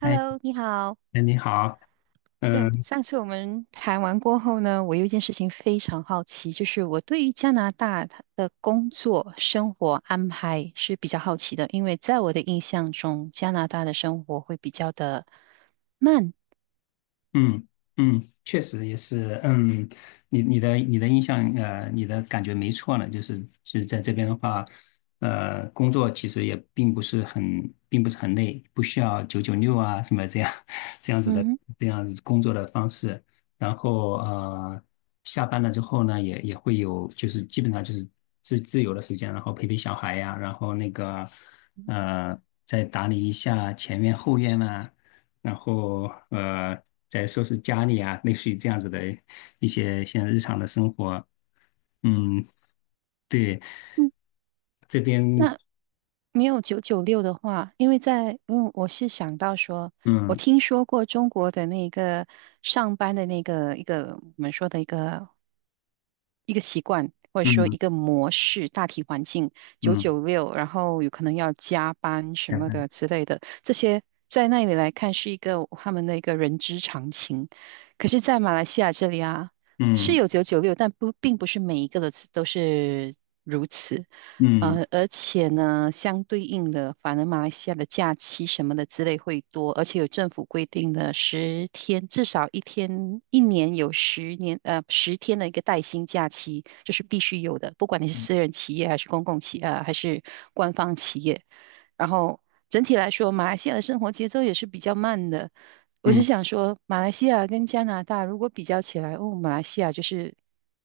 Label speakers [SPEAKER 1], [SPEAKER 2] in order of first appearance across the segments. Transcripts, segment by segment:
[SPEAKER 1] 哎，
[SPEAKER 2] Hello，你好。
[SPEAKER 1] 哎，你好。
[SPEAKER 2] 这
[SPEAKER 1] 嗯
[SPEAKER 2] 上次我们谈完过后呢，我有一件事情非常好奇，就是我对于加拿大它的工作生活安排是比较好奇的，因为在我的印象中，加拿大的生活会比较的慢。
[SPEAKER 1] 嗯嗯，确实也是，嗯，你的印象，你的感觉没错呢，就是在这边的话，工作其实也并不是很并不是很累，不需要九九六啊什么这样 这样子的
[SPEAKER 2] 嗯
[SPEAKER 1] 这样子工作的方式，然后下班了之后呢，也会有就是基本上就是自由的时间，然后陪陪小孩呀，然后那个呃，再打理一下前院后院啊。然后呃，再收拾家里啊，类似于这样子的一些像日常的生活。嗯，对，
[SPEAKER 2] 嗯，
[SPEAKER 1] 这边
[SPEAKER 2] 那没有九九六的话，因为我是想到说，我
[SPEAKER 1] 嗯
[SPEAKER 2] 听说过中国的那个上班的那个我们说的一个习惯或者说
[SPEAKER 1] 嗯
[SPEAKER 2] 一个模式，大体环境九
[SPEAKER 1] 嗯，
[SPEAKER 2] 九六，然后有可能要加班什
[SPEAKER 1] 加
[SPEAKER 2] 么
[SPEAKER 1] 班，
[SPEAKER 2] 的之类的，这些在那里来看是一个他们的一个人之常情。可是，在马来西亚这里啊，是
[SPEAKER 1] 嗯
[SPEAKER 2] 有九九六，但不并不是每一个的都是如此。
[SPEAKER 1] 嗯
[SPEAKER 2] 而且呢，相对应的，反而马来西亚的假期什么的之类会多，而且有政府规定的十天，至少一天，一年有10年，十天的一个带薪假期，这是必须有的，不管你是私人企业还是官方企业。然后整体来说，马来西亚的生活节奏也是比较慢的。我是
[SPEAKER 1] 嗯，
[SPEAKER 2] 想说，马来西亚跟加拿大如果比较起来，哦，马来西亚就是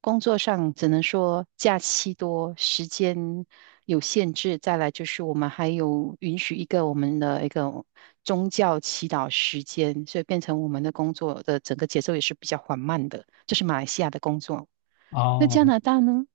[SPEAKER 2] 工作上只能说假期多，时间有限制。再来就是我们还有允许我们的一个宗教祈祷时间，所以变成我们的工作的整个节奏也是比较缓慢的。这是马来西亚的工作。那加
[SPEAKER 1] 哦。
[SPEAKER 2] 拿大呢？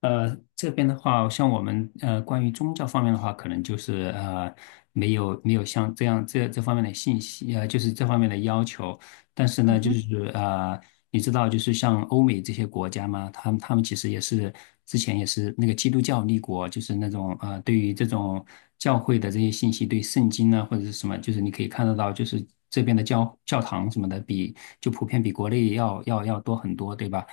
[SPEAKER 1] 这边的话，像我们关于宗教方面的话，可能就是没有没有像这样这方面的信息，就是这方面的要求。但是呢，
[SPEAKER 2] 嗯
[SPEAKER 1] 就
[SPEAKER 2] 哼，
[SPEAKER 1] 是你知道，就是像欧美这些国家嘛，他们其实也是之前也是那个基督教立国，就是那种对于这种教会的这些信息，对圣经呢或者是什么，就是你可以看得到，就是这边的教教堂什么的比就普遍比国内要多很多，对吧？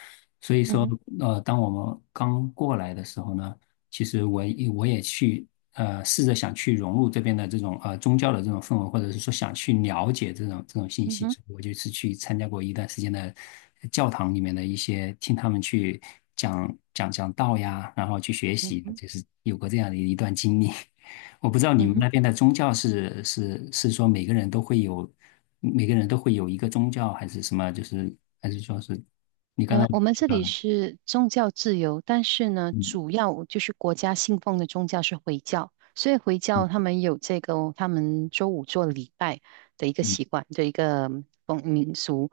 [SPEAKER 1] 所以
[SPEAKER 2] 嗯
[SPEAKER 1] 说，
[SPEAKER 2] 哼，
[SPEAKER 1] 当我们刚过来的时候呢，其实我也去试着想去融入这边的这种宗教的这种氛围，或者是说想去了解这种这种信
[SPEAKER 2] 嗯
[SPEAKER 1] 息，
[SPEAKER 2] 哼，
[SPEAKER 1] 所以我就是去参加过一段时间的教堂里面的一些听他们去讲道呀，然后去学
[SPEAKER 2] 嗯
[SPEAKER 1] 习，
[SPEAKER 2] 哼，
[SPEAKER 1] 就是有过这样的一段经历。我不知道你
[SPEAKER 2] 嗯
[SPEAKER 1] 们
[SPEAKER 2] 哼。
[SPEAKER 1] 那边的宗教是说每个人都会有每个人都会有一个宗教，还是什么？就是还是说是。
[SPEAKER 2] 嗯，我们这里是宗教自由，但是呢，
[SPEAKER 1] 嗯
[SPEAKER 2] 主要就是国家信奉的宗教是回教，所以回教他
[SPEAKER 1] 嗯
[SPEAKER 2] 们有这个他们周五做礼拜的一个
[SPEAKER 1] 嗯
[SPEAKER 2] 习惯的一个风民俗。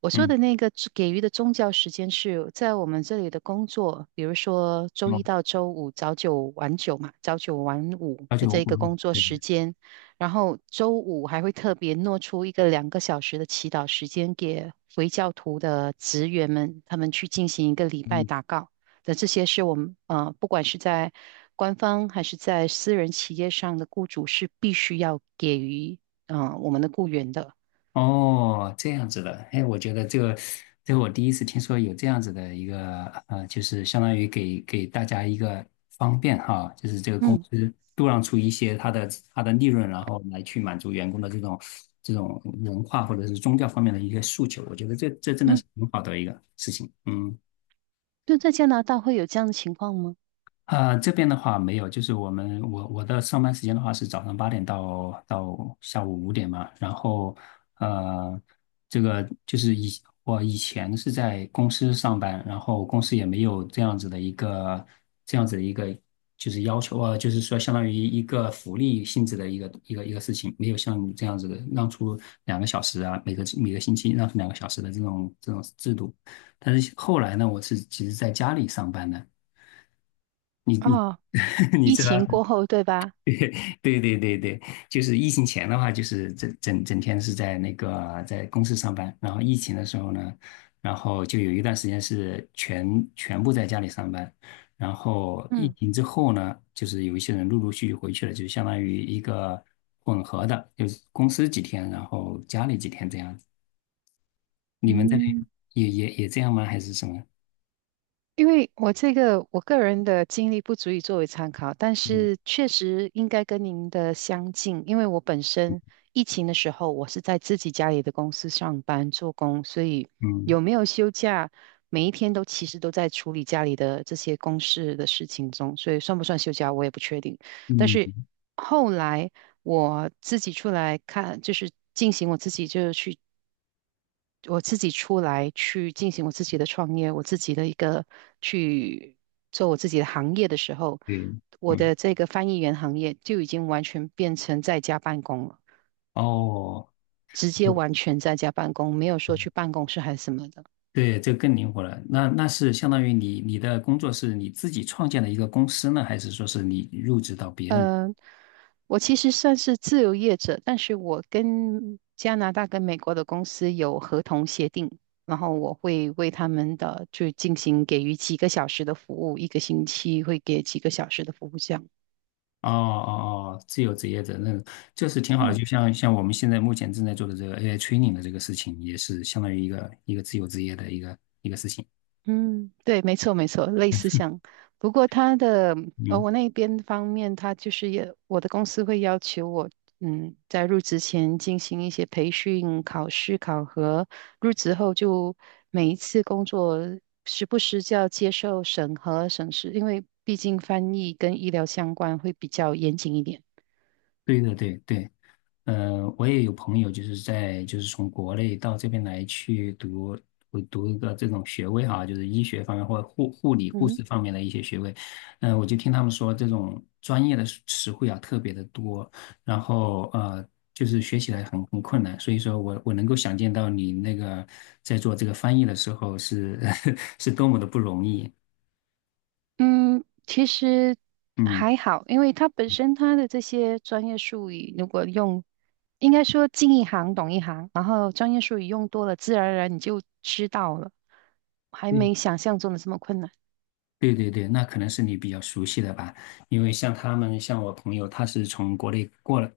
[SPEAKER 2] 我说
[SPEAKER 1] 嗯，
[SPEAKER 2] 的那个给予的宗教时间是在我们这里的工作，比如说周
[SPEAKER 1] 哦，
[SPEAKER 2] 一到周五早九晚九嘛，早九晚五
[SPEAKER 1] 而且
[SPEAKER 2] 的
[SPEAKER 1] 我
[SPEAKER 2] 这个
[SPEAKER 1] 嗯
[SPEAKER 2] 工作
[SPEAKER 1] 对，
[SPEAKER 2] 时间。然后周五还会特别挪出一个2个小时的祈祷时间给回教徒的职员们，他们去进行一个礼拜
[SPEAKER 1] 嗯
[SPEAKER 2] 祷告。的这些是我们不管是在官方还是在私人企业上的雇主是必须要给予我们的雇员的。
[SPEAKER 1] 哦，这样子的，哎，我觉得这个，这个我第一次听说有这样子的一个，就是相当于给给大家一个方便哈，就是这个公
[SPEAKER 2] 嗯
[SPEAKER 1] 司度让出一些它的它的利润，然后来去满足员工的这种这种文化或者是宗教方面的一些诉求，我觉得这这真的
[SPEAKER 2] 嗯，
[SPEAKER 1] 是很好的一个事情，嗯。
[SPEAKER 2] 就在加拿大会有这样的情况吗？
[SPEAKER 1] 这边的话没有，就是我们我的上班时间的话是早上八点到到下午五点嘛，然后呃，这个就是以我以前是在公司上班，然后公司也没有这样子的一个这样子的一个就是要求啊，就是说相当于一个福利性质的一个事情，没有像你这样子的让出两个小时啊，每个每个星期让出两个小时的这种这种制度，但是后来呢，我是其实在家里上班的。你
[SPEAKER 2] 啊、
[SPEAKER 1] 你
[SPEAKER 2] 疫
[SPEAKER 1] 知道，
[SPEAKER 2] 情过后对吧？
[SPEAKER 1] 对对，就是疫情前的话，就是整整天是在那个在公司上班，然后疫情的时候呢，然后就有一段时间是全部在家里上班，然后疫
[SPEAKER 2] 嗯
[SPEAKER 1] 情之后呢，就是有一些人陆陆续续回去了，就相当于一个混合的，就是公司几天，然后家里几天这样子。你们这边
[SPEAKER 2] 嗯。
[SPEAKER 1] 也这样吗？还是什么？
[SPEAKER 2] 因为我这个我个人的经历不足以作为参考，但
[SPEAKER 1] 嗯
[SPEAKER 2] 是确实应该跟您的相近，因为我本身疫情的时候，我是在自己家里的公司上班做工，所以
[SPEAKER 1] 嗯
[SPEAKER 2] 有没有休假，每一天都其实都在处理家里的这些公事的事情中，所以算不算休假我也不确定。但是
[SPEAKER 1] 嗯，
[SPEAKER 2] 后来我自己出来看，就是进行我自己就是去我自己出来去进行我自己的创业，我自己的一个去做我自己的行业的时候，
[SPEAKER 1] 对，
[SPEAKER 2] 我
[SPEAKER 1] 嗯
[SPEAKER 2] 的这个翻译员行业就已经完全变成在家办公了，
[SPEAKER 1] 哦。
[SPEAKER 2] 直接 完全在家办公，没有说去办公室还是什么的。
[SPEAKER 1] 对，这个更灵活了。那那是相当于你的工作是你自己创建的一个公司呢，还是说是你入职到别人？
[SPEAKER 2] 呃，我其实算是自由业者，但是我跟加拿大跟美国的公司有合同协定。然后我会为他们的就进行给予几个小时的服务，一个星期会给几个小时的服务这样。
[SPEAKER 1] 哦哦哦，自由职业者，那这是挺好的。
[SPEAKER 2] 嗯
[SPEAKER 1] 就像像我们现在目前正在做的这个 AI training 的这个事情，也是相当于一个自由职业的一个，
[SPEAKER 2] 嗯，对，没错，没错，类似像，不过他的呃，
[SPEAKER 1] 嗯，
[SPEAKER 2] 我那边方面，他就是也，我的公司会要求我，嗯，在入职前进行一些培训、考试、考核，入职后就每一次工作时不时就要接受审核、审视，因为毕竟翻译跟医疗相关，会比较严谨一点。
[SPEAKER 1] 对对对对。我也有朋友就是在就是从国内到这边来去读我读一个这种学位哈，就是医学方面或者护护理护
[SPEAKER 2] 嗯
[SPEAKER 1] 士方面的一些学位。嗯、我就听他们说这种专业的词汇啊特别的多，然后就是学起来很很困难。所以说我能够想见到你那个在做这个翻译的时候是 是多么的不容易。
[SPEAKER 2] 嗯，其实
[SPEAKER 1] 嗯。
[SPEAKER 2] 还好，因为它本身它的这些专业术语，如果用，应该说进一行懂一行，然后专业术语用多了，自然而然你就知道了，还
[SPEAKER 1] 对。
[SPEAKER 2] 没想象中的这么困难。
[SPEAKER 1] 对对对，那可能是你比较熟悉的吧，因为像他们，像我朋友，他是从国内过来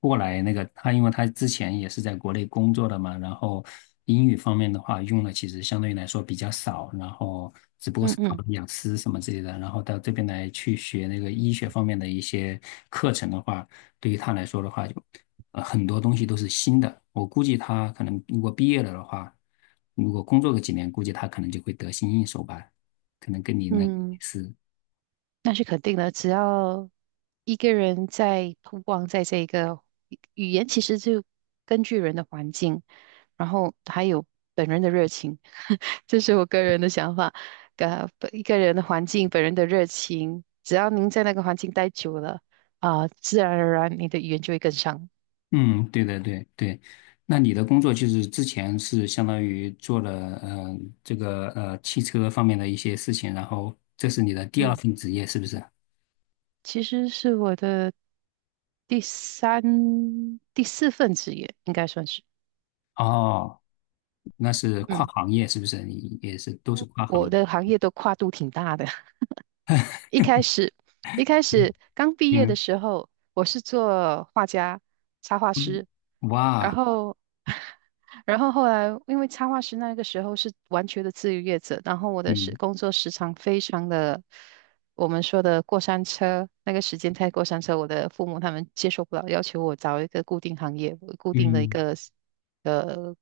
[SPEAKER 1] 过来那个，他因为他之前也是在国内工作的嘛，然后英语方面的话用的其实相对来说比较少，然后只不过
[SPEAKER 2] 嗯
[SPEAKER 1] 是考
[SPEAKER 2] 嗯
[SPEAKER 1] 了雅思什么之类的，然后到这边来去学那个医学方面的一些课程的话，对于他来说的话，就很多东西都是新的，我估计他可能如果毕业了的话，如果工作个几年，估计他可能就会得心应手吧。可能跟你那类
[SPEAKER 2] 嗯。
[SPEAKER 1] 似，
[SPEAKER 2] 那是肯定的，只要一个人在通光在这个语言，其实就根据人的环境，然后还有本人的热情，这是我个人的想法。一个人的环境，本人的热情，只要您在那个环境待久了，啊、自然而然你的语言就会跟上。
[SPEAKER 1] 嗯，对的，对对。那你的工作就是之前是相当于做了这个汽车方面的一些事情，然后这是你的第二
[SPEAKER 2] 嗯，
[SPEAKER 1] 份职业，是不是？
[SPEAKER 2] 其实是我的第三、第四份职业，应该算是。
[SPEAKER 1] 哦，那是跨
[SPEAKER 2] 嗯，
[SPEAKER 1] 行业，是不是？你也是都是跨行
[SPEAKER 2] 我
[SPEAKER 1] 业。
[SPEAKER 2] 的行业都跨度挺大的。一开始，一开
[SPEAKER 1] 嗯
[SPEAKER 2] 始刚毕业的
[SPEAKER 1] 嗯
[SPEAKER 2] 时候，我是做画家、插画
[SPEAKER 1] 嗯，
[SPEAKER 2] 师，然
[SPEAKER 1] 哇，
[SPEAKER 2] 后，然后后来因为插画师那个时候是完全的自由业者，然后我的
[SPEAKER 1] 嗯
[SPEAKER 2] 工作时长非常的，我们说的过山车，那个时间太过山车，我的父母他们接受不了，要求我找一个固定行业、固定的一
[SPEAKER 1] 嗯，
[SPEAKER 2] 个呃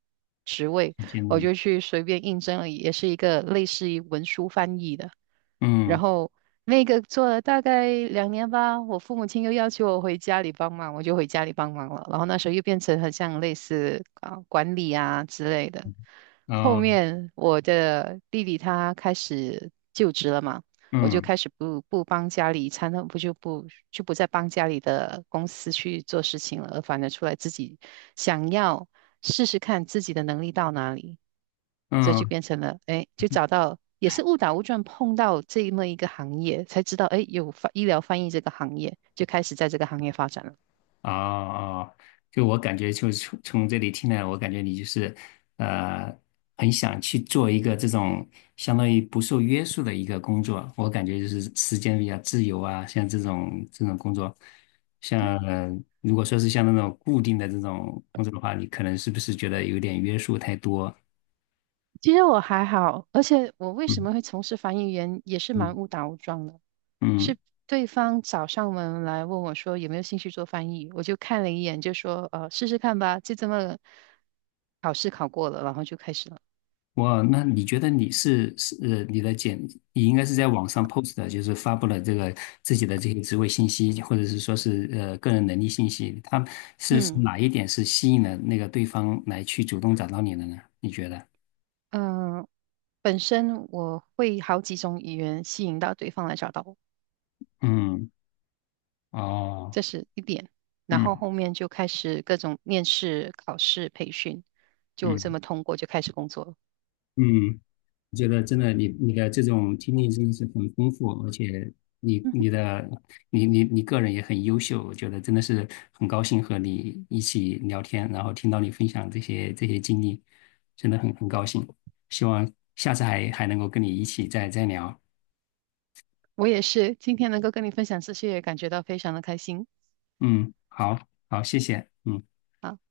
[SPEAKER 2] 职位，
[SPEAKER 1] 时间
[SPEAKER 2] 我
[SPEAKER 1] 的，
[SPEAKER 2] 就去随便应征了，也是一个类似于文书翻译的。然
[SPEAKER 1] 嗯
[SPEAKER 2] 后那个做了大概2年吧，我父母亲又要求我回家里帮忙，我就回家里帮忙了。然后那时候又变成很像类似啊管理啊之类的。后
[SPEAKER 1] 哦
[SPEAKER 2] 面我的弟弟他开始就职了嘛，我就
[SPEAKER 1] 嗯
[SPEAKER 2] 开始不不帮家里参，不就不就不再帮家里的公司去做事情了，而反而出来自己想要试试看自己的能力到哪里。这就
[SPEAKER 1] 嗯。
[SPEAKER 2] 变成了，哎，就找到也是误打误撞碰到这么一个行业，才知道，哎，医疗翻译这个行业，就开始在这个行业发展了。
[SPEAKER 1] 哦哦，就我感觉，就是从从这里听来，我感觉你就是，呃，很想去做一个这种相当于不受约束的一个工作。我感觉就是时间比较自由啊，像这种这种工作，像如果说是像那种固定的这种工作的话，你可能是不是觉得有点约束太多？
[SPEAKER 2] 其实我还好，而且我为什
[SPEAKER 1] 嗯
[SPEAKER 2] 么会从事翻译员，也是蛮误打误撞的，
[SPEAKER 1] 嗯。
[SPEAKER 2] 是对方找上门来问我说有没有兴趣做翻译，我就看了一眼，就说，试试看吧，就这么考试考过了，然后就开始了。
[SPEAKER 1] 哇，那你觉得你是你的简，你应该是在网上 post 的，就是发布了这个自己的这些职位信息，或者是说是个人能力信息，他是
[SPEAKER 2] 嗯
[SPEAKER 1] 哪一点是吸引了那个对方来去主动找到你的呢？你觉得？
[SPEAKER 2] 嗯、呃本身我会好几种语言吸引到对方来找到我。
[SPEAKER 1] 嗯，哦，
[SPEAKER 2] 这是一点。然后
[SPEAKER 1] 嗯
[SPEAKER 2] 后面就开始各种面试、考试、培训，就这
[SPEAKER 1] 嗯
[SPEAKER 2] 么通过就开始工作了。
[SPEAKER 1] 嗯。我觉得真的你的这种经历真的是很丰富，而且你
[SPEAKER 2] 嗯哼，
[SPEAKER 1] 你的你个人也很优秀，我觉得真的是很高兴和你一起聊天，然后听到你分享这些这些经历，真的很高兴。希望下次还能够跟你一起再聊。
[SPEAKER 2] 我也是，今天能够跟你分享这些，也感觉到非常的开心。
[SPEAKER 1] 嗯，好好，谢谢。嗯。
[SPEAKER 2] 啊。